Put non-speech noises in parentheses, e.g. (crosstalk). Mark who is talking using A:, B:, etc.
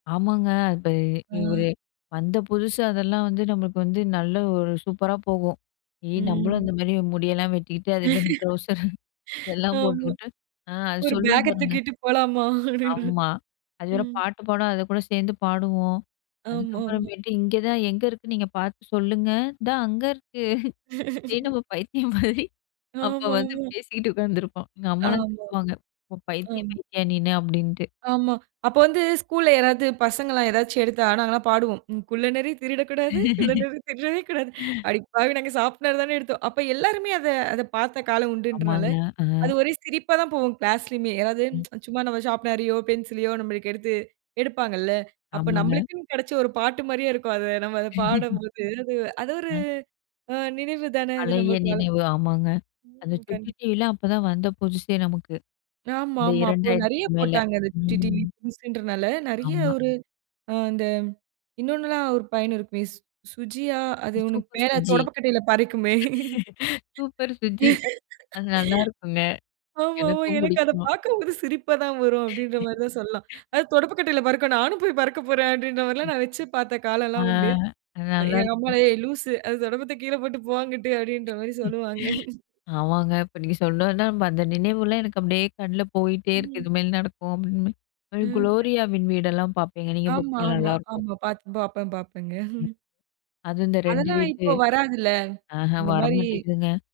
A: ஆமாங்க. அப்ப ஒரு
B: அ.
A: வந்த புதுசு அதெல்லாம் வந்து நம்மளுக்கு வந்து, நல்ல ஒரு சூப்பரா போகும். ஏ நம்மளும்
B: ம்.
A: அந்த மாரி முடியெல்லாம் வெட்டிக்கிட்டு, அதே மாரி ட்ரௌசர் எல்லாம்
B: ஆமா.
A: போட்டுக்கிட்டு அ அது
B: ஒரு
A: சொல்லும்
B: பேக்க
A: பாருங்க.
B: தூக்கிட்டு போலாமா? அப்படின்னு.
A: ஆமா. அது வேற
B: ம்.
A: பாட்டு பாடும் அதைக்கூட சேர்ந்து பாடுவோம்.
B: ஆமா, ஆமா.
A: அதுக்கப்புறமேட்டு "இங்க தான் எங்க இருக்கு நீங்க பார்த்து சொல்லுங்க". "இந்தா அங்க இருக்கு." இத
B: (chuckles)
A: நம்ம பைத்தியம் மாரி அப்ப
B: ஆமா,
A: வந்து
B: ஆமா.
A: பேசிகிட்டு உட்காந்துருப்போம். எங்கம்மாலாம்
B: ஆமாமா.
A: திட்டுவாங்க "பைத்தியம்
B: ஆமா.
A: மாயிட்டயா நீனு" அப்படின்ட்டு.
B: ஆமா. அப்ப வந்து ஸ்கூல்ல யாராவது பசங்கெல்லாம் ஏதாச்சி எடுத்தா நாங்கெல்லாம் பாடுவோம். "குள்ளநரி திருடக்கூடாது, குள்ளநரி திருடவே கூடாது".
A: (chuckles)
B: "அடிப்பாவி நாங்க சாப்புட தானே எடுத்தோம்." அப்ப எல்லாருமே அத, அத பார்த்த காலம் உண்டுன்றனால,
A: ஆமாங்க. ஆ.
B: அது ஒரே சிரிப்பா தான் போகும். கிளாஸ்லயுமே (tsk) அதாவது
A: ம்.
B: சும்மா நாம் ஷார்ப்னர்யோ, பென்சிலயோ நமளுக்கு எடுத்து எடுப்பாங்கல்ல. அப்போ
A: ஆமாங்க.
B: நம்பளுக்குன்னு கெடச்ச ஒரு பாட்டு மாரியே இருக்கும். அது நம்ம அத
A: (chuckles)
B: பாடும்போது, அது அது ஒரு
A: ம்.
B: அ நினைவு தானே அது
A: பழைய
B: நமக்கு வ
A: நினைவு ஆமாங்க. அந்த
B: ம்
A: சுட்டி
B: கண்டிப்பா.
A: டிவிலாம் அப்பதான் வந்த புதுசு நமக்கு, இந்த
B: ஆமாமா. அப்போ நெறைய
A: 2000 மேல.
B: போட்டாங்க. அந்த சுட்டி டிவி
A: ம்.
B: புதுசுன்றனால நெறைய,
A: ஆமா.
B: ஒரு ஆ இந்த இன்னொன்னுல்லாம் ஒரு பையன் இருக்குமே சுஜியா? அது ஒண்ணு
A: சூப்பர்
B: மேல
A: சுஜி.
B: தொடப்பு கட்டையில பறக்குமே.
A: சூப்பர் சுஜி அது நல்லாயிருக்குங்க,
B: ஆமாமா.
A: எனக்கும்
B: எனக்கு அத
A: பிடிக்குமா.
B: பார்க்கும்போதே சிரிப்பா தான் வரும். அப்படிங்கிற மாரி தான் சொல்லலாம்.
A: (chuckles)
B: அதாவது தொடப்பக்கட்டையில பறக்கும். நானும் போய் பறக்க போறேன் அப்படின்ற மாரியெல்லாம் நான் வெச்சு பார்த்த
A: ஆ,
B: காலல்லாம் உண்டு.
A: அது
B: அ எங்க
A: நல்லாயிருக்கும்.
B: அம்மா"ஏய்! லூசு அது தொடப்பத்த கீழ போட்டு போ, அங்குட்டு" அப்படீன்ற மாரி
A: (unintelligible)
B: சொல்லுவாங்க.
A: ஆமாங்க. இப்ப நீங்க சொன்னோனே அந்த நினைவுலாம் எனக்கு அப்படியே கண்ல போயிட்டே இருக்கு.
B: ம்.
A: இதுமேல நடக்கும் அப்படின்னு,
B: ம். (unintelligible)
A: "குளோரியாவின் வீடெல்லாம்" பார்ப்பேங்க. நீங்க
B: ஆமா,
A: பார்ப்பீங்களா?
B: ஆமா,
A: நல்லாயிருக்கும்.
B: ஆமா. பார்த்து பார்ப்பேன் பார்ப்பேங்க.
A: ம்.
B: (chuckles)
A: அது இந்த 2
B: அதெல்லாம்
A: வீட்டு,
B: இப்போ வராதுல்ல
A: ஆஹ
B: இந்த
A: வர
B: மாரி.
A: மாட்டேங்குதுங்க.